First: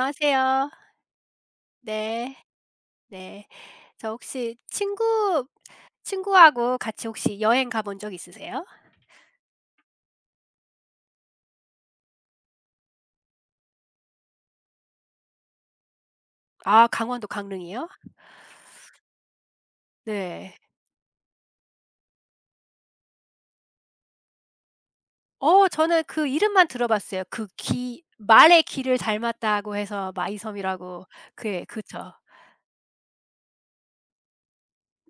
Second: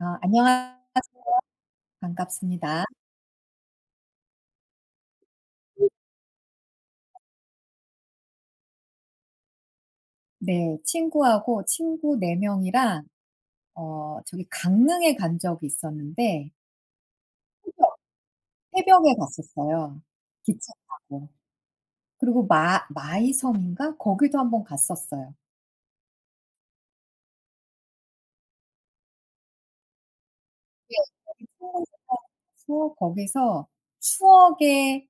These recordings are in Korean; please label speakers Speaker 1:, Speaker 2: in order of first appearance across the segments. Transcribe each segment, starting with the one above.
Speaker 1: 안녕하 세요.
Speaker 2: 네.
Speaker 1: 반갑습니다.
Speaker 2: 네. 저 혹시 친구하고 같이 혹시 여행 가본 적 있으세요?
Speaker 1: 네. 친구하고 친구 4 명이랑 저기 강릉에 간 적이 있었는데
Speaker 2: 아 강원도 강릉이요?
Speaker 1: 새벽에 갔었어요,
Speaker 2: 네.
Speaker 1: 기차 타고. 그리고 마 마이섬인가 거기도 한 번 갔었어요.
Speaker 2: 어 저는 그 이름만 들어봤어요. 그 기 말의 기를 닮았다고 해서
Speaker 1: 예.
Speaker 2: 마이섬이라고.
Speaker 1: 거기
Speaker 2: 그 예
Speaker 1: 친구들이랑
Speaker 2: 그쵸.
Speaker 1: 가서 거기서 추억의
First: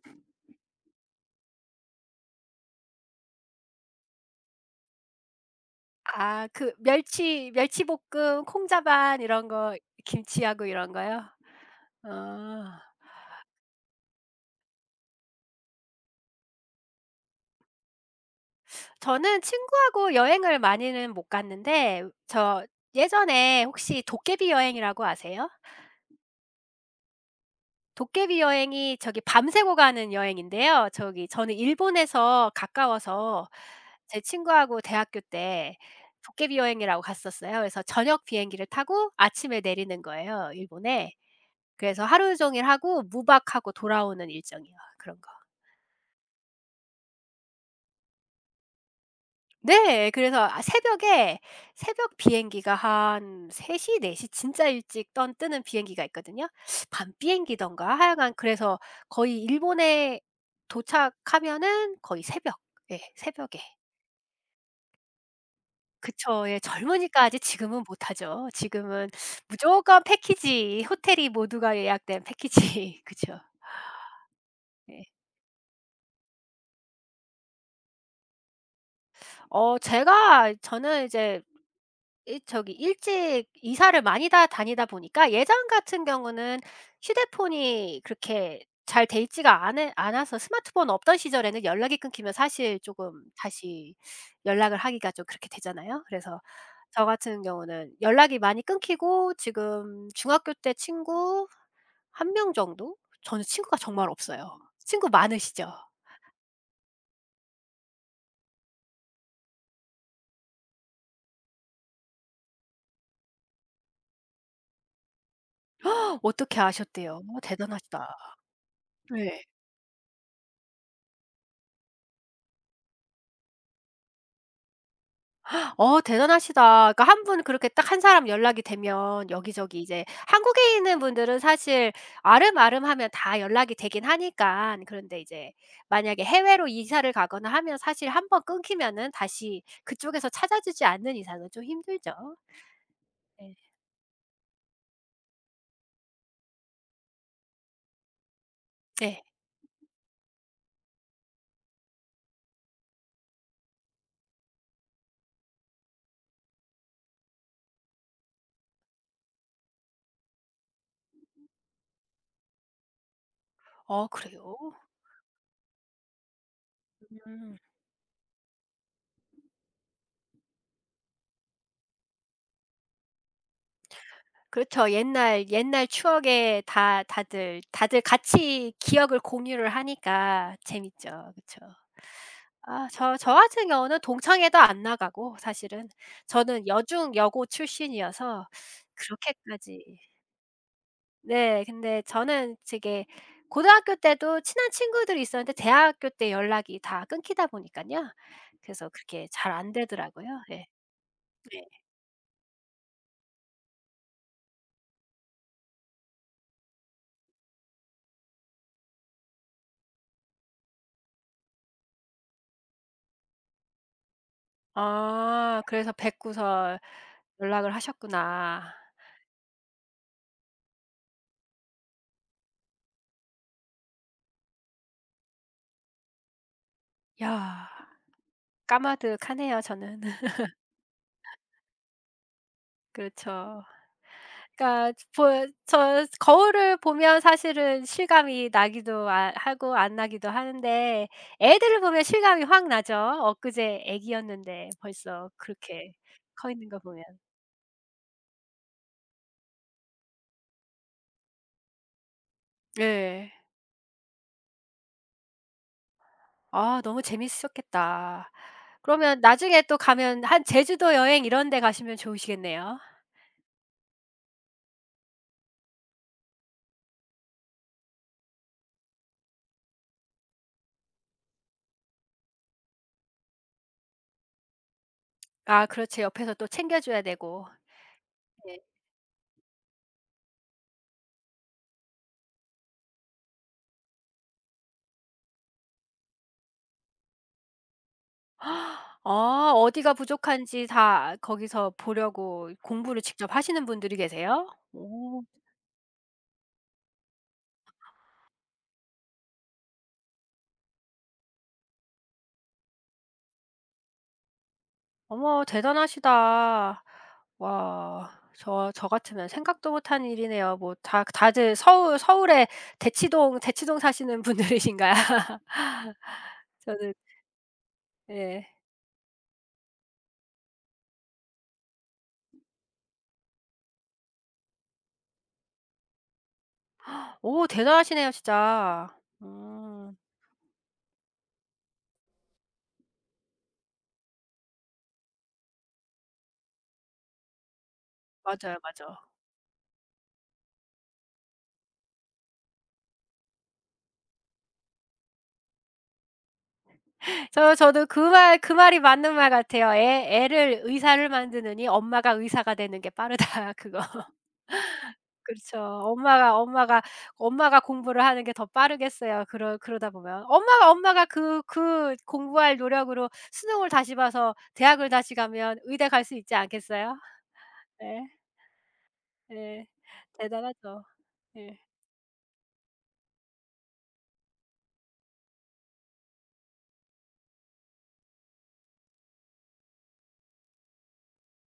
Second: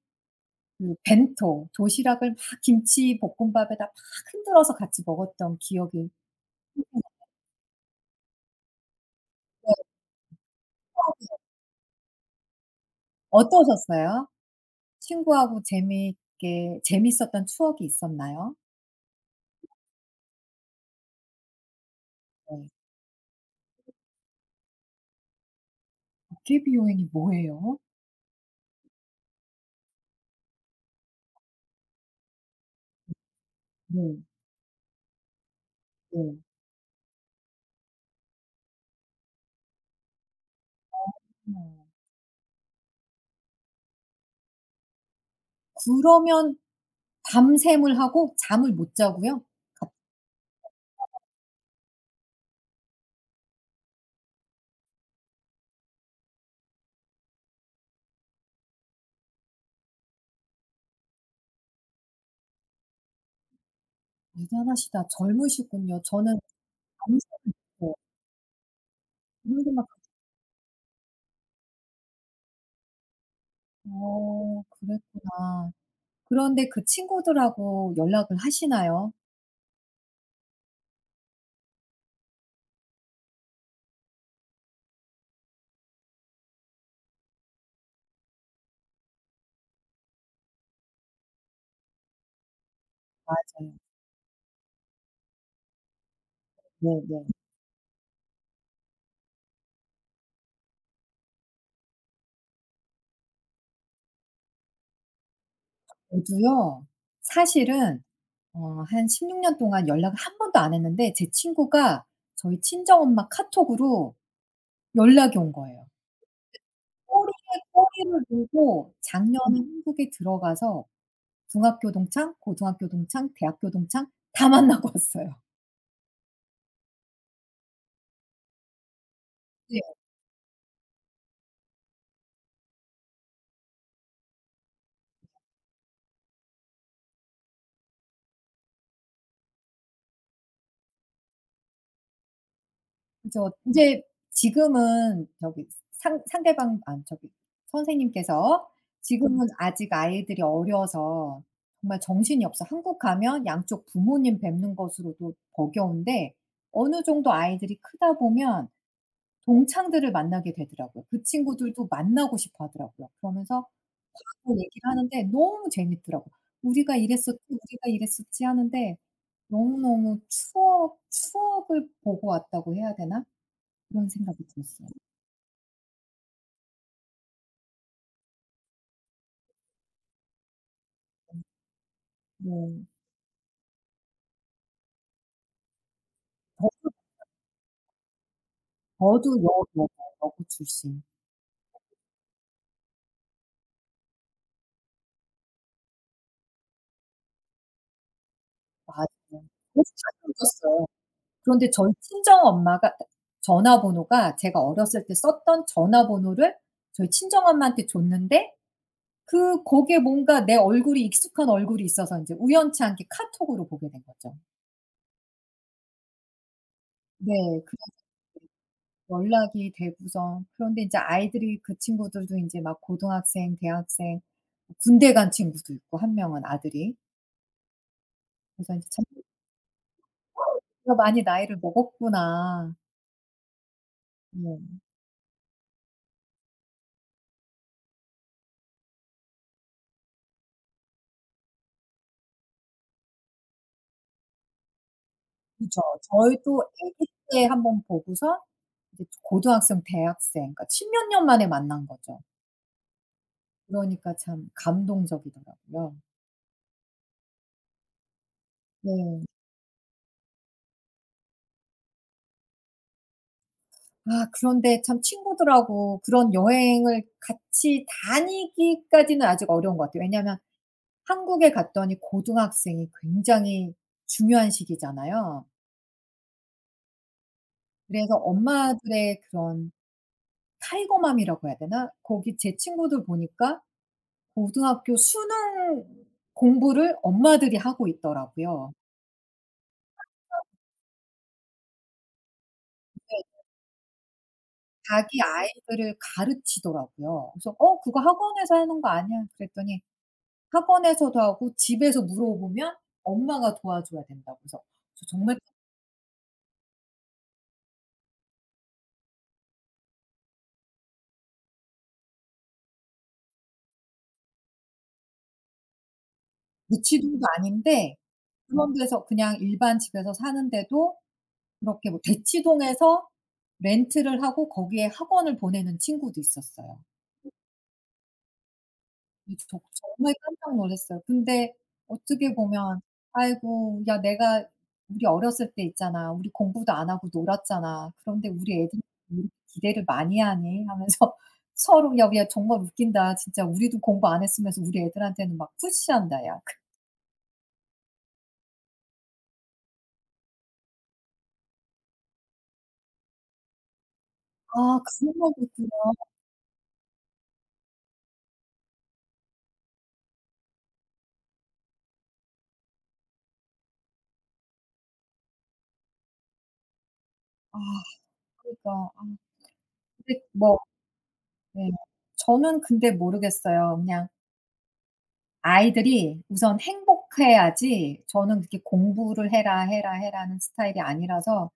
Speaker 1: 그 벤토 도시락을 막 김치 볶음밥에다 막 흔들어서 같이 먹었던 기억이.
Speaker 2: 아 그 멸치볶음 콩자반 이런 거 김치하고 이런 거요? 어.
Speaker 1: 어떠셨어요? 친구하고 재미있게 재미있었던 추억이 있었나요?
Speaker 2: 저는 친구하고 여행을 많이는 못 갔는데 저
Speaker 1: 네.
Speaker 2: 예전에 혹시 도깨비 여행이라고 아세요?
Speaker 1: d 비 여행이 뭐예요?
Speaker 2: 도깨비 여행이 저기 밤새고 가는 여행인데요. 저기 저는 일본에서 가까워서
Speaker 1: 네.
Speaker 2: 제 친구하고 대학교 때
Speaker 1: 네.
Speaker 2: 도깨비 여행이라고 갔었어요. 그래서 저녁 비행기를 타고 아침에 내리는 거예요, 일본에.
Speaker 1: 어.
Speaker 2: 그래서 하루 종일 하고 무박하고 돌아오는 일정이요. 그런 거.
Speaker 1: 그러면 밤샘을 하고 잠을 못 자고요? 갑
Speaker 2: 네. 그래서 아 새벽에 새벽 비행기가 한 3시 시, 4시 진짜 일찍 떤 뜨는 비행기가 있거든요. 밤 비행기든가 하여간 그래서 거의 일본에 도착하면은 거의 새벽, 예 새벽에.
Speaker 1: 대단하시다. 젊으시군요. 저는
Speaker 2: 그쵸. 예 젊으니까
Speaker 1: 밤샘을
Speaker 2: 아직
Speaker 1: 못
Speaker 2: 지금은
Speaker 1: 자요.
Speaker 2: 못하죠. 지금은
Speaker 1: 그러기만.
Speaker 2: 무조건 패키지, 호텔이 모두가 예약된 패키지. 그죠.
Speaker 1: 어,
Speaker 2: 네.
Speaker 1: 그랬구나. 그런데 그 친구들하고 연락을 하시나요?
Speaker 2: 어 제가 저는 이제 이 저기 일찍 이사를 많이 다 다니다 보니까 예전 같은 경우는 휴대폰이 그렇게 잘 돼 있지가 않으 않아서, 스마트폰 없던 시절에는 연락이 끊기면 사실 쪼금
Speaker 1: 맞아요.
Speaker 2: 다시 연락을 하기가 좀 그렇게 되잖아요. 그래서 저
Speaker 1: 네네.
Speaker 2: 같은 경우는 연락이 많이 끊기고, 지금 중학교 때 친구 한 명 정도? 저는 친구가 정말 없어요. 친구 많으시죠?
Speaker 1: 저도요. 사실은 한 16년 동안 연락을 한 번도 안 했는데 제 친구가 저희 친정엄마 카톡으로 연락이 온 거예요.
Speaker 2: 어떻게 아셨대요?
Speaker 1: 꼬리에
Speaker 2: 어, 대단하시다.
Speaker 1: 꼬리를 물고
Speaker 2: 네.
Speaker 1: 작년에 한국에 들어가서 중학교 동창, 고등학교 동창, 대학교 동창 다 만나고 왔어요.
Speaker 2: 어 대단하시다. 그러니까 한 분 그렇게 딱 한 사람 연락이 되면
Speaker 1: 네.
Speaker 2: 여기저기, 이제 한국에 있는 분들은 사실 아름아름하면 다 연락이 되긴 하니깐. 그런데 이제 만약에 해외로 이사를 가거나 하면 사실 한번 끊기면은 다시 그쪽에서 찾아주지 않는 이상은 좀 힘들죠.
Speaker 1: 그래서
Speaker 2: 네.
Speaker 1: 인제 지금은 저기 상 상대방 아 저기 선생님께서
Speaker 2: 네.
Speaker 1: 지금은 아직 아이들이 어려서 정말 정신이 없어 한국 가면 양쪽 부모님 뵙는 것으로도 버거운데 어느 정도 아이들이 크다 보면 동창들을 만나게 되더라고요. 그 친구들도 만나고 싶어 하더라고요. 그러면서
Speaker 2: 어 그래요?
Speaker 1: 과거 얘기를 하는데 너무 재밌더라고요. "우리가 이랬었지,
Speaker 2: 음.
Speaker 1: 우리가 이랬었지." 하는데 너무너무 추억 추억을 보고 왔다고 해야 되나? 그런 생각이 들었어요.
Speaker 2: 그렇죠. 옛날 옛날 추억에 다 다들 다들 같이 기억을 공유를 하니까 재밌죠. 그쵸.
Speaker 1: 네.
Speaker 2: 아 저 같은 경우는 동창회도 안 나가고, 사실은 저는
Speaker 1: 저도.
Speaker 2: 여중 여고 출신이어서
Speaker 1: 저도 여 여고
Speaker 2: 그렇게까지.
Speaker 1: 여고 출신.
Speaker 2: 네 근데 저는 되게 고등학교 때도 친한 친구들이 있었는데 대학교 때 연락이 다 끊기다 보니까요, 그래서
Speaker 1: 맞아요.
Speaker 2: 그렇게 잘 안
Speaker 1: 그래서
Speaker 2: 되더라고요.
Speaker 1: 자주
Speaker 2: 예. 네.
Speaker 1: 웃었어요.
Speaker 2: 네.
Speaker 1: 그런데 저희 친정엄마가 그러니까 전화번호가 제가 어렸을 때 썼던 전화번호를 저희 친정엄마한테 줬는데 그 거기에 뭔가 내 얼굴이 익숙한 얼굴이 있어서 인제 우연치 않게 카톡으로 보게 된 거죠.
Speaker 2: 아 그래서 뵙고서
Speaker 1: 네.
Speaker 2: 연락을
Speaker 1: 그래서
Speaker 2: 하셨구나.
Speaker 1: 연락이 되고서 그런데 인제 아이들이 그 친구들도 인제 막 고등학생, 대학생, 뭐 군대 간 친구도 있고 한 명은 아들이.
Speaker 2: 야
Speaker 1: 그래서 인제 참
Speaker 2: 까마득하네요 저는.
Speaker 1: '내가 많이 나이를 먹었구나.'
Speaker 2: 그렇죠.
Speaker 1: 네.
Speaker 2: 그러니까 보 저 거울을 보면 사실은 실감이 나기도 아 하고 안 나기도 하는데, 애들을 보면 실감이 확 나죠. 엊그제 애기였는데 벌써
Speaker 1: 그죠.
Speaker 2: 그렇게 커
Speaker 1: 저희도
Speaker 2: 있는 거 보면.
Speaker 1: 아기 때 한번 보고서 이제 고등학생, 대학생 그러니까 10몇 년 만에 만난 거죠.
Speaker 2: 네.
Speaker 1: 그러니까 참 감동적이더라고요.
Speaker 2: 아 너무 재밌었겠다. 그러면
Speaker 1: 네.
Speaker 2: 나중에 또 가면 한 제주도 여행 이런 데 가시면 좋으시겠네요.
Speaker 1: 아 그런데 참 친구들하고 그런 여행을 같이 다니기까지는 아직 어려운 것 같아요. 왜냐하면 한국에 갔더니 고등학생이 굉장히 중요한 시기잖아요.
Speaker 2: 아 그렇지, 옆에서 또 챙겨 줘야 되고.
Speaker 1: 그래서
Speaker 2: 예.
Speaker 1: 엄마들의 그런 타이거맘이라고 해야 되나? 거기 제 친구들 보니까 고등학교 수능 공부를 엄마들이 하고 있더라고요.
Speaker 2: 아 어디가 부족한지 다 거기서 보려고 공부를 직접 하시는 분들이 계세요?
Speaker 1: 자기
Speaker 2: 오.
Speaker 1: 아이들을 가르치더라고요. 그래서 "어 그거 학원에서 하는 거 아니야?" 그랬더니 학원에서도 하고 집에서 물어보면 엄마가 도와줘야 된다고 해서 저 정말.
Speaker 2: 어머 대단하시다. 와. 저 같으면 생각도 못한 일이네요. 뭐 다 다들 서울에 대치동 사시는 분들이신가요? 저는
Speaker 1: 무치동도 아닌데
Speaker 2: 예.
Speaker 1: 그런 데서 그냥 일반 집에서 사는데도 그렇게 뭐 대치동에서 렌트를 하고 거기에 학원을 보내는 친구도 있었어요.
Speaker 2: 오 대단하시네요 진짜.
Speaker 1: 이 저
Speaker 2: 음.
Speaker 1: 정말 깜짝 놀랐어요. 근데 어떻게 보면 '아이고 야 내가 우리 어렸을 때 있잖아. 우리 공부도 안 하고 놀았잖아. 그런데 우리
Speaker 2: 맞아요,
Speaker 1: 애들이
Speaker 2: 맞아.
Speaker 1: 왜 이렇게 기대를 많이 하니?' 하면서 서로 "야 야 정말 웃긴다. 진짜 우리도 공부 안 했으면서 우리 애들한테는 막 푸시한다 야." 그,
Speaker 2: 저도 그 말 그 말이 맞는 말 같아요. "애 애를 의사를 만드느니 엄마가 의사가 되는 게 빠르다." 그거.
Speaker 1: 아 그런 말도
Speaker 2: 그렇죠.
Speaker 1: 있
Speaker 2: 엄마가 엄마가 공부를 하는 게 더 빠르겠어요. 그러다 보면. 엄마가 엄마가 그 공부할 노력으로 수능을 다시 봐서 대학을 다시 가면 의대 갈 수 있지 않겠어요?
Speaker 1: 아
Speaker 2: 네.
Speaker 1: 그러니까 아
Speaker 2: 네.
Speaker 1: 근데 뭐.
Speaker 2: 대단하죠. 예.
Speaker 1: 네. 저는 근데 모르겠어요. 그냥 아이들이 우선 행복해야지 저는 그렇게 공부를 해라, 해라, 해라는 스타일이 아니라서.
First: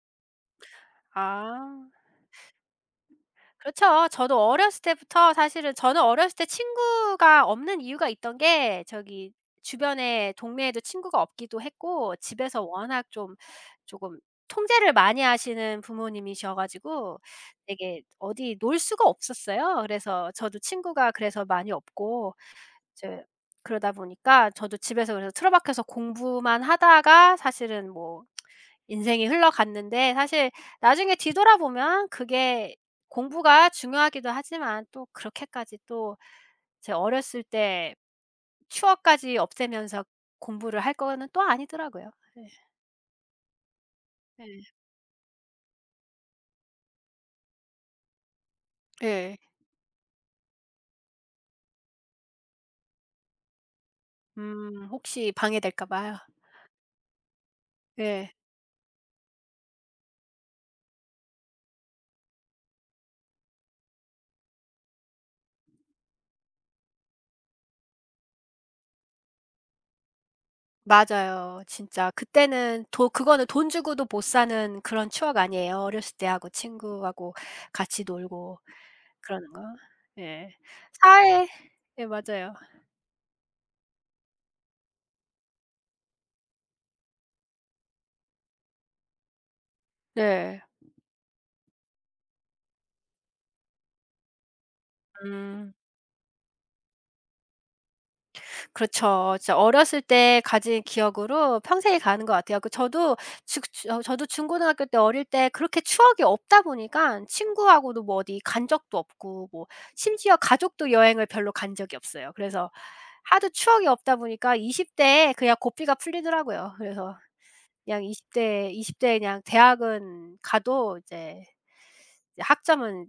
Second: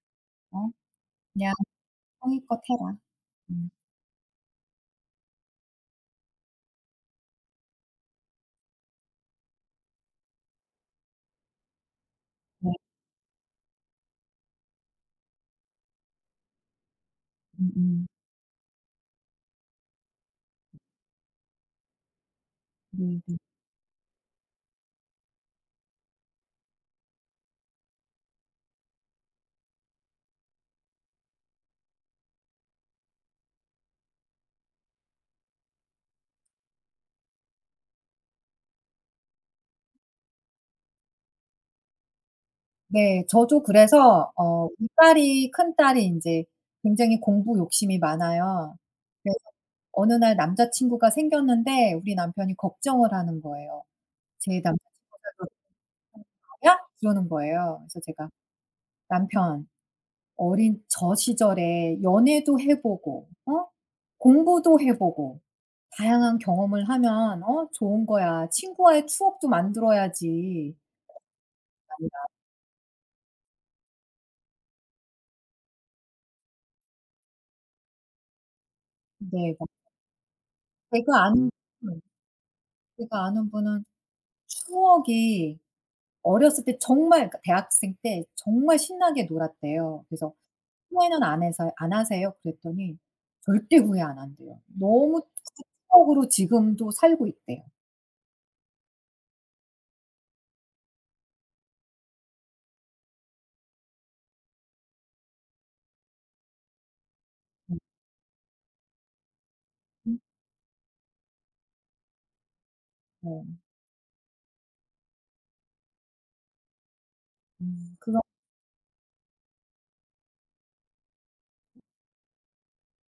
Speaker 1: 어 그냥
Speaker 2: 아.
Speaker 1: 성의껏 해라. 음.
Speaker 2: 그렇죠. 저도 어렸을 때부터 사실은, 저는 어렸을 때 친구가 없는 이유가 있던 게 저기 주변에 동네에도 친구가 없기도 했고, 집에서
Speaker 1: 네.
Speaker 2: 워낙 좀 조금 통제를 많이 하시는 부모님이셔 가지고 되게
Speaker 1: 음음.
Speaker 2: 어디 놀 수가 없었어요. 그래서 저도 친구가 그래서 많이 없고.
Speaker 1: 네네.
Speaker 2: 이제 그러다 보니까 저도 집에서 그래서 틀어박혀서 공부만 하다가, 사실은 뭐 인생이 흘러갔는데, 사실 나중에 뒤돌아보면 그게 공부가 중요하기도 하지만 또 그렇게까지 또 제 어렸을 때 추억까지 없애면서 공부를 할 거는 또 아니더라고요. 예.
Speaker 1: 네. 저도 그래서
Speaker 2: 예.
Speaker 1: 이 딸이 큰딸이 인제 굉장히 공부 욕심이 많아요.
Speaker 2: 예.
Speaker 1: 그래서 어느 날 남자 친구가 생겼는데 우리 남편이 걱정을 하는 거예요. "제 남자 친구가
Speaker 2: 혹시
Speaker 1: 그렇게
Speaker 2: 방해될까 봐요.
Speaker 1: 하는 거야?" 그러는 거예요. 그래서 제가
Speaker 2: 예.
Speaker 1: "남편 어린 저 시절에 연애도 해 보고 공부도 해 보고 다양한 경험을 하면 좋은 거야. 친구와의 추억도 만들어야지.
Speaker 2: 맞아요. 진짜 그때는 도 그거는 돈 주고도 못 사는 그런 추억 아니에요. 어렸을 때 하고 친구하고 같이 놀고 그러는
Speaker 1: 네.
Speaker 2: 거.
Speaker 1: 막
Speaker 2: 예.
Speaker 1: 제가
Speaker 2: 사회.
Speaker 1: 아는 분,
Speaker 2: 예 맞아요.
Speaker 1: 제가 아는 분은 추억이 어렸을 때 정말 그러니까 대학생 때 정말 신나게 놀았대요. 그래서
Speaker 2: 네.
Speaker 1: "후회는 안 해서 안 하세요?" 그랬더니 절대 후회 안 한대요. 너무 그
Speaker 2: 음.
Speaker 1: 추억으로 지금도 살고 있대요.
Speaker 2: 그렇죠. 진짜 어렸을 때 가진 기억으로 평생이 가는 것 같아요. 그 저도 주 저도 중고등학교 때 어릴 때 그렇게 추억이 없다 보니까 친구하고도 뭐 어디 간 적도 없고, 뭐
Speaker 1: 음.
Speaker 2: 심지어 가족도 여행을 별로 간 적이 없어요. 그래서 하도
Speaker 1: 네.
Speaker 2: 추억이 없다 보니까 20대 대에 그냥 고삐가 풀리더라고요. 그래서 그냥
Speaker 1: 그런.
Speaker 2: 20대 20 대에 그냥 대학은 가도 이제 이제 학점은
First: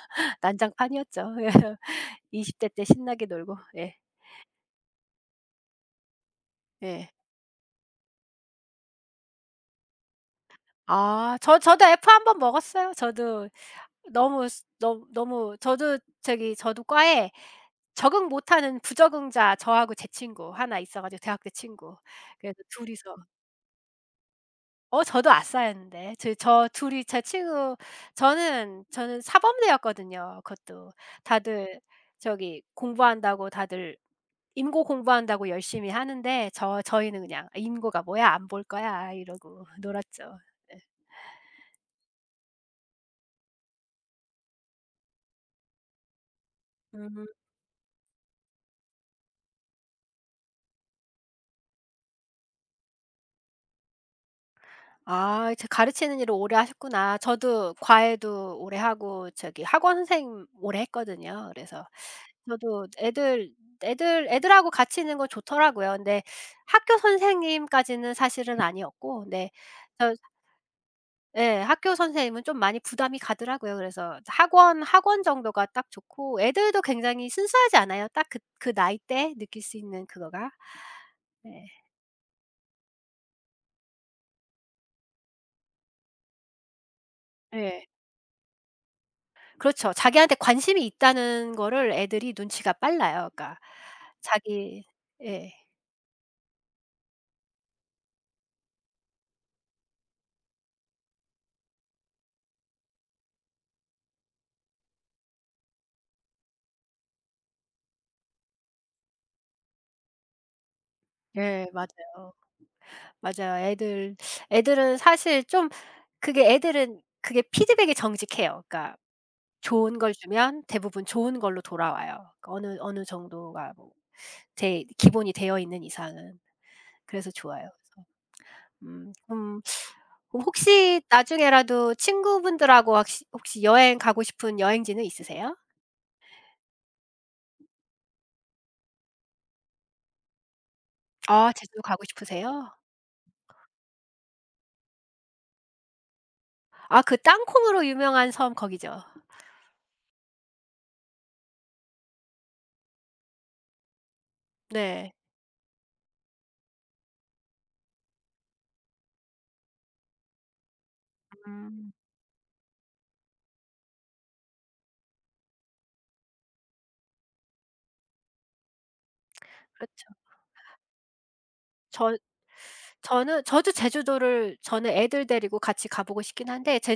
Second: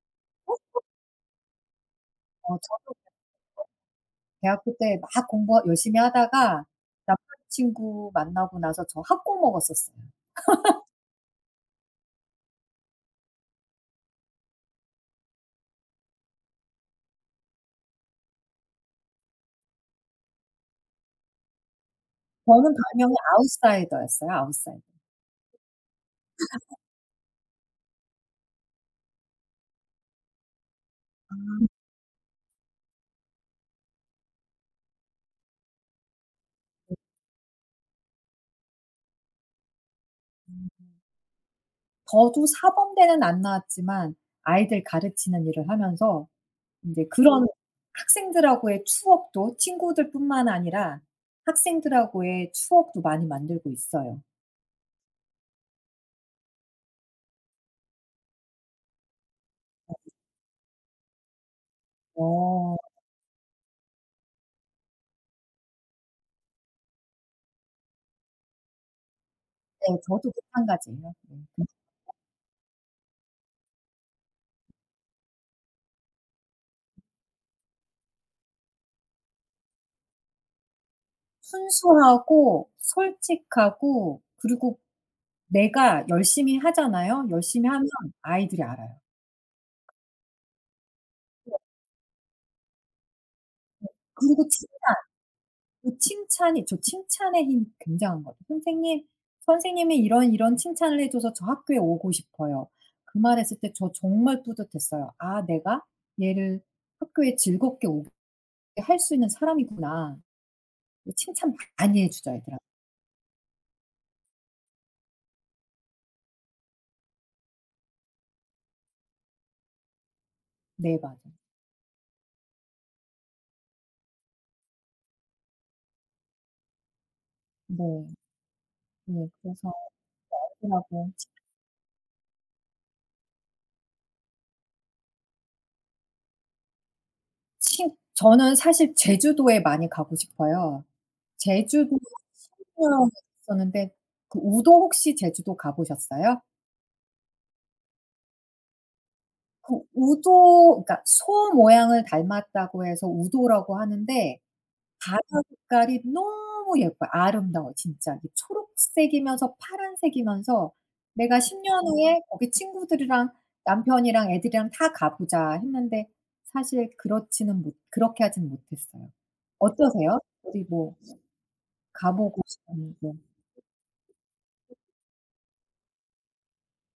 Speaker 2: 난장판이었죠. 20대 때
Speaker 1: 저도
Speaker 2: 신나게 놀고. 예.
Speaker 1: 대학교 때 막 공부 열심히 하다가
Speaker 2: 예.
Speaker 1: 남자친구 만나고 나서 저 학고 먹었었어요.
Speaker 2: 아 저도 F 한번 먹었어요. 저도 너무 너무 저도 저기 저도 과에 적응 못하는 부적응자 저하고 제 친구 하나 있어 가지고, 대학 때 친구. 그래서
Speaker 1: 저는
Speaker 2: 둘
Speaker 1: 분명히
Speaker 2: 이서
Speaker 1: 아웃사이더였어요, 아웃사이더.
Speaker 2: 어 저도 아싸였는데. 저저이제 친구 저는 사범대였거든요 그것도.
Speaker 1: 아.
Speaker 2: 다들 저기 공부한다고 다들 인고 공부한다고 열심히 하는데, 저희는 그냥 아, '인고가 뭐야 안 볼 거야.' 이러고 놀았죠. 네.
Speaker 1: 음. 저도 사범대는 안 나왔지만 아이들 가르치는 일을 하면서 인제
Speaker 2: 음.
Speaker 1: 그런 학생들하고의 추억도 친구들뿐만 아니라 학생들하고의 추억도 많이 만들고 있어요.
Speaker 2: 아 제 가르치는 일을 오래 하셨구나. 저도 과외도 오래 하고 저기 학원 선생님 오래 했거든요. 그래서
Speaker 1: 어
Speaker 2: 저도 애들 애들하고 같이 있는 거 좋더라고요. 근데 학교 선생님까지는 사실은 아니었고. 네.
Speaker 1: 네.
Speaker 2: 저
Speaker 1: 저도 마찬가지예요.
Speaker 2: 예
Speaker 1: 네.
Speaker 2: 학교 선생님은 좀 많이 부담이 가더라고요. 그래서 학원, 학원 정도가 딱 좋고, 애들도 굉장히 순수하지 않아요. 딱 그 나이 때 느낄 수 있는 그거가. 네.
Speaker 1: 순수하고 솔직하고 그리고 내가 열심히 하잖아요. 열심히
Speaker 2: 예.
Speaker 1: 하면 아이들이 알아요.
Speaker 2: 그렇죠. 자기한테 관심이 있다는 거를 애들이 눈치가 빨라요. 그러니까
Speaker 1: 그리고 칭
Speaker 2: 자기. 예.
Speaker 1: 그 칭찬이 저 칭찬의 힘이 굉장한 것 같아요. "선생님, 선생님이 이런 이런 칭찬을 해 줘서 저 학교에 오고 싶어요." 그 말했을 때 저 정말 뿌듯했어요. '아 내가 얘를 학교에 즐겁게 오게 할 수 있는 사람이구나.' 이 칭찬
Speaker 2: 예
Speaker 1: 많이 해 주죠
Speaker 2: 맞아요.
Speaker 1: 애들한테.
Speaker 2: 맞아요. 애들은 사실 좀 그게, 애들은 그게 피드백이 정직해요. 그러니까 좋은 걸 주면
Speaker 1: 네
Speaker 2: 대부분
Speaker 1: 맞아요.
Speaker 2: 좋은 걸로 돌아와요. 그러니까 어느 정도가 뭐 제 기본이 되어 있는 이상은. 그래서 좋아요.
Speaker 1: 네.
Speaker 2: 그래서 음
Speaker 1: 네
Speaker 2: 음
Speaker 1: 그래서
Speaker 2: 혹시
Speaker 1: 애들하고
Speaker 2: 나중에라도 친구분들하고 혹시 혹시 여행 가고 싶은 여행지는 있으세요?
Speaker 1: 친. 저는 사실 제주도에 많이 가고 싶어요.
Speaker 2: 아 제주도
Speaker 1: 제주도
Speaker 2: 가고 싶으세요?
Speaker 1: 소0년 있었는데 그 우도 혹시 제주도 가 보셨어요?
Speaker 2: 아 그 땅콩으로 유명한 섬 거기죠.
Speaker 1: 그 우도 그러니까 소 모양을 닮았다고 해서 우도라고 하는데
Speaker 2: 네.
Speaker 1: 바다 색깔이 너무 예뻐요. 아름다워 진짜. 이게 초록색이면서 파란색이면서 내가 10년
Speaker 2: 음.
Speaker 1: 후에 거기 친구들이랑 남편이랑 애들이랑 다 가 보자 했는데 사실 그렇지는 못 그렇게 하진 못했어요.
Speaker 2: 그렇죠.
Speaker 1: 어떠세요? 어디 뭐 가
Speaker 2: 저
Speaker 1: 보고 싶은 뭐
Speaker 2: 저는 저도 제주도를, 저는 애들 데리고 같이 가 보고 싶긴 한데 제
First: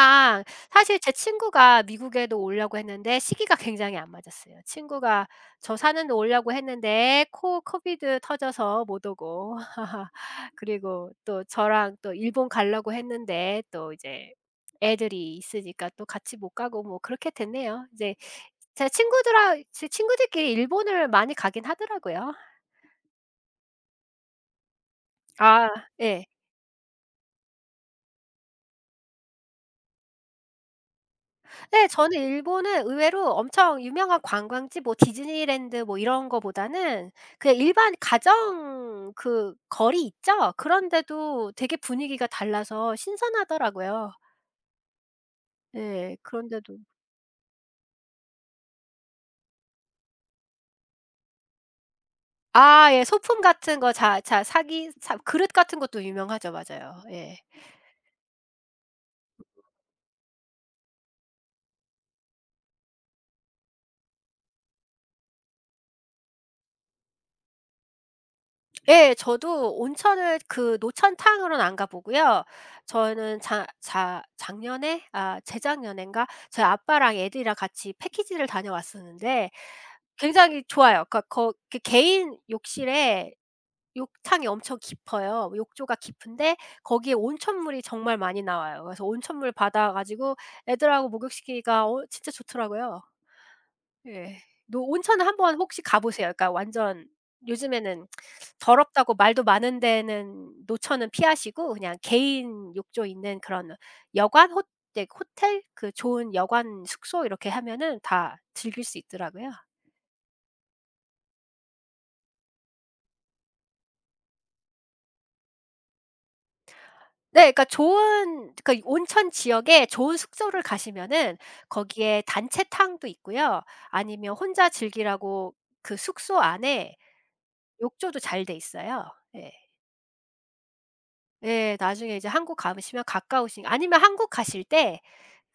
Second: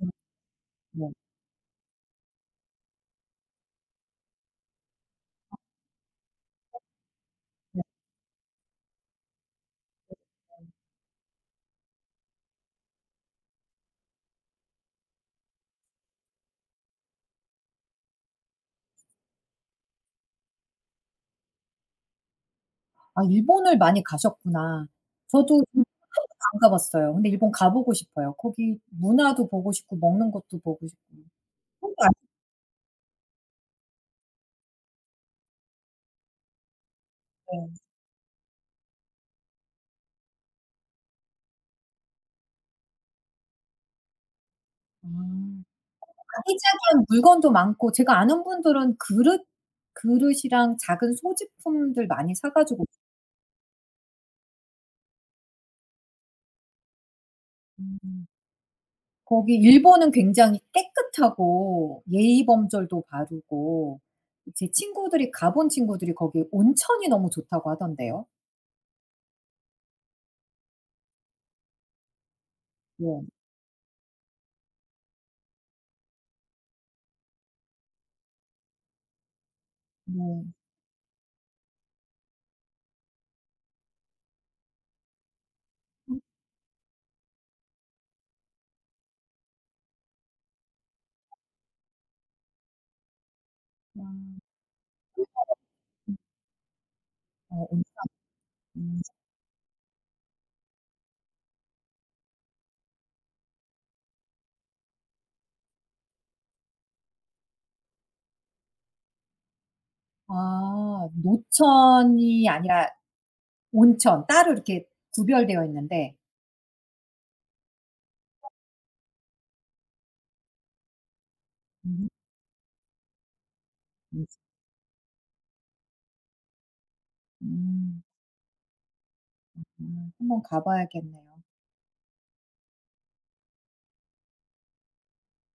Speaker 1: 음
Speaker 2: 사실 제
Speaker 1: 뭐
Speaker 2: 친구가 미국에도 오려고 했는데 시기가 굉장히 안 맞았어요. 친구가 저 사는 데 오려고 했는데 코
Speaker 1: 네.
Speaker 2: 코비드 터져서 못 오고. 그리고 또 저랑 또 일본 가려고 했는데 또 이제 애들이 있으니까 또 같이 못 가고, 뭐 그렇게 됐네요. 이제 제 친구들끼리 일본을 많이 가긴 하더라고요.
Speaker 1: 아 일본을 많이 가셨구나. 저도
Speaker 2: 아. 예.
Speaker 1: 한국도 안 가 봤어요. 근데 일본 가 보고 싶어요. 거기 문화도 보고 싶고 먹는 것도 보고 싶고.
Speaker 2: 네,
Speaker 1: 한국도
Speaker 2: 저는 일본은 의외로 엄청 유명한 관광지 뭐 디즈니랜드 뭐 이런 거보다는 그냥
Speaker 1: 아닌데.
Speaker 2: 일반 가정 그 거리 있죠? 그런 데도 되게 분위기가 달라서 신선하더라고요.
Speaker 1: 아.
Speaker 2: 예. 그런데도
Speaker 1: 아기자기한 물건도 많고 제가 아는 분들은 그릇 그릇이랑 작은 소지품들 많이 사 가지고
Speaker 2: 아 예. 소품 같은 거 자 자 사기 사 그릇 같은 것도 유명하죠. 맞아요. 예.
Speaker 1: 음. 거기 일본은 굉장히 깨끗하고 예의범절도 바르고 제 친구들이 가본 친구들이 거기 온천이 너무 좋다고 하던데요.
Speaker 2: 예. 저도 온천을 그 노천탕으로는 안 가 보고요.
Speaker 1: 네.
Speaker 2: 저는 자 자 작년에 아 재작년엔가 저희 아빠랑 애들이랑 같이 패키지를 다녀왔었는데
Speaker 1: 네.
Speaker 2: 굉장히 좋아요. 그러니까 거 그 개인 욕실에 욕탕이 엄청 깊어요. 욕조가 깊은데 거기에 온천물이 정말 많이 나와요. 그래서 온천물 받아 가지고 애들하고 목욕시키기가 어 진짜 좋더라고요.
Speaker 1: 아.
Speaker 2: 예. 노 온천은 한번 혹시 가
Speaker 1: 음.
Speaker 2: 보세요. 그러니까 완전
Speaker 1: 어 온천.
Speaker 2: 요즘에는
Speaker 1: 음.
Speaker 2: 더럽다고 말도 많은 데는 노천은 피하시고 그냥 개인 욕조 있는 그런 여관 호 네 호텔, 그 좋은 여관 숙소 이렇게 하면은 다 즐길 수 있더라고요.
Speaker 1: 아 노천이 아니라 온천 따로 이렇게 구별되어 있는데.
Speaker 2: 네. 그러니까 좋은, 그러니까 온천 지역에 좋은 숙소를 가시면은
Speaker 1: 음.
Speaker 2: 거기에 단체탕도 있고요.
Speaker 1: 음.
Speaker 2: 아니면 혼자 즐기라고 그 숙소 안에
Speaker 1: 음.
Speaker 2: 욕조도 잘 돼 있어요. 예.
Speaker 1: 한번 가 봐야겠네요.
Speaker 2: 예. 나중에 이제 한국 가시면 가까우신, 아니면 한국 가실 때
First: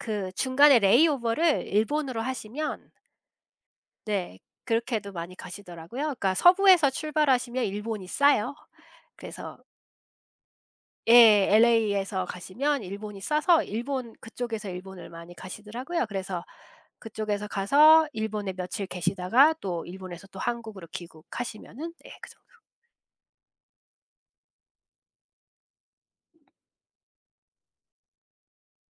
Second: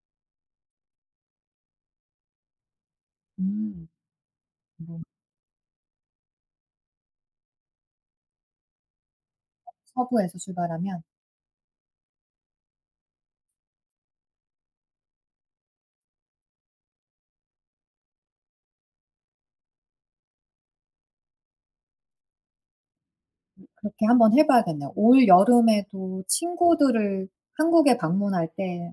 Speaker 2: 그 중간에 레이오버를 일본으로 하시면
Speaker 1: 음.
Speaker 2: 네
Speaker 1: 뭐
Speaker 2: 그렇게도 많이 가시더라고요. 그러니까 서부에서 출발하시면 일본이 싸요. 그래서
Speaker 1: 서부에서 출발하면.
Speaker 2: 예. LA에서 가시면 일본이 싸서 일본 그쪽에서 일본을 많이 가시더라고요. 그래서 그쪽에서 가서 일본에 며칠 계시다가 또 일본에서 또 한국으로 귀국하시면은 예 그 정도.
Speaker 1: 그렇게 한번 해 봐야겠네요. 올 여름에도 친구들을 한국에 방문할 때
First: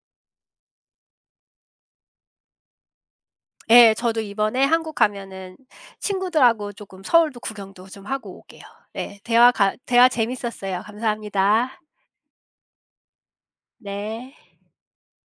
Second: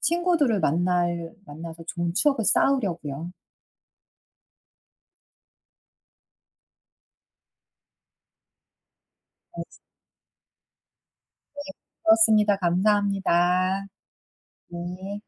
Speaker 1: 친구들을 만날 만나서 좋은 추억을 쌓으려고요.
Speaker 2: 예. 저도 이번에 한국 가면은 친구들하고 조금 서울도 구경도 좀 하고 올게요. 네,
Speaker 1: 네.
Speaker 2: 대화 재밌었어요. 감사합니다.
Speaker 1: 즐거웠습니다. 감사합니다.
Speaker 2: 네.
Speaker 1: 네.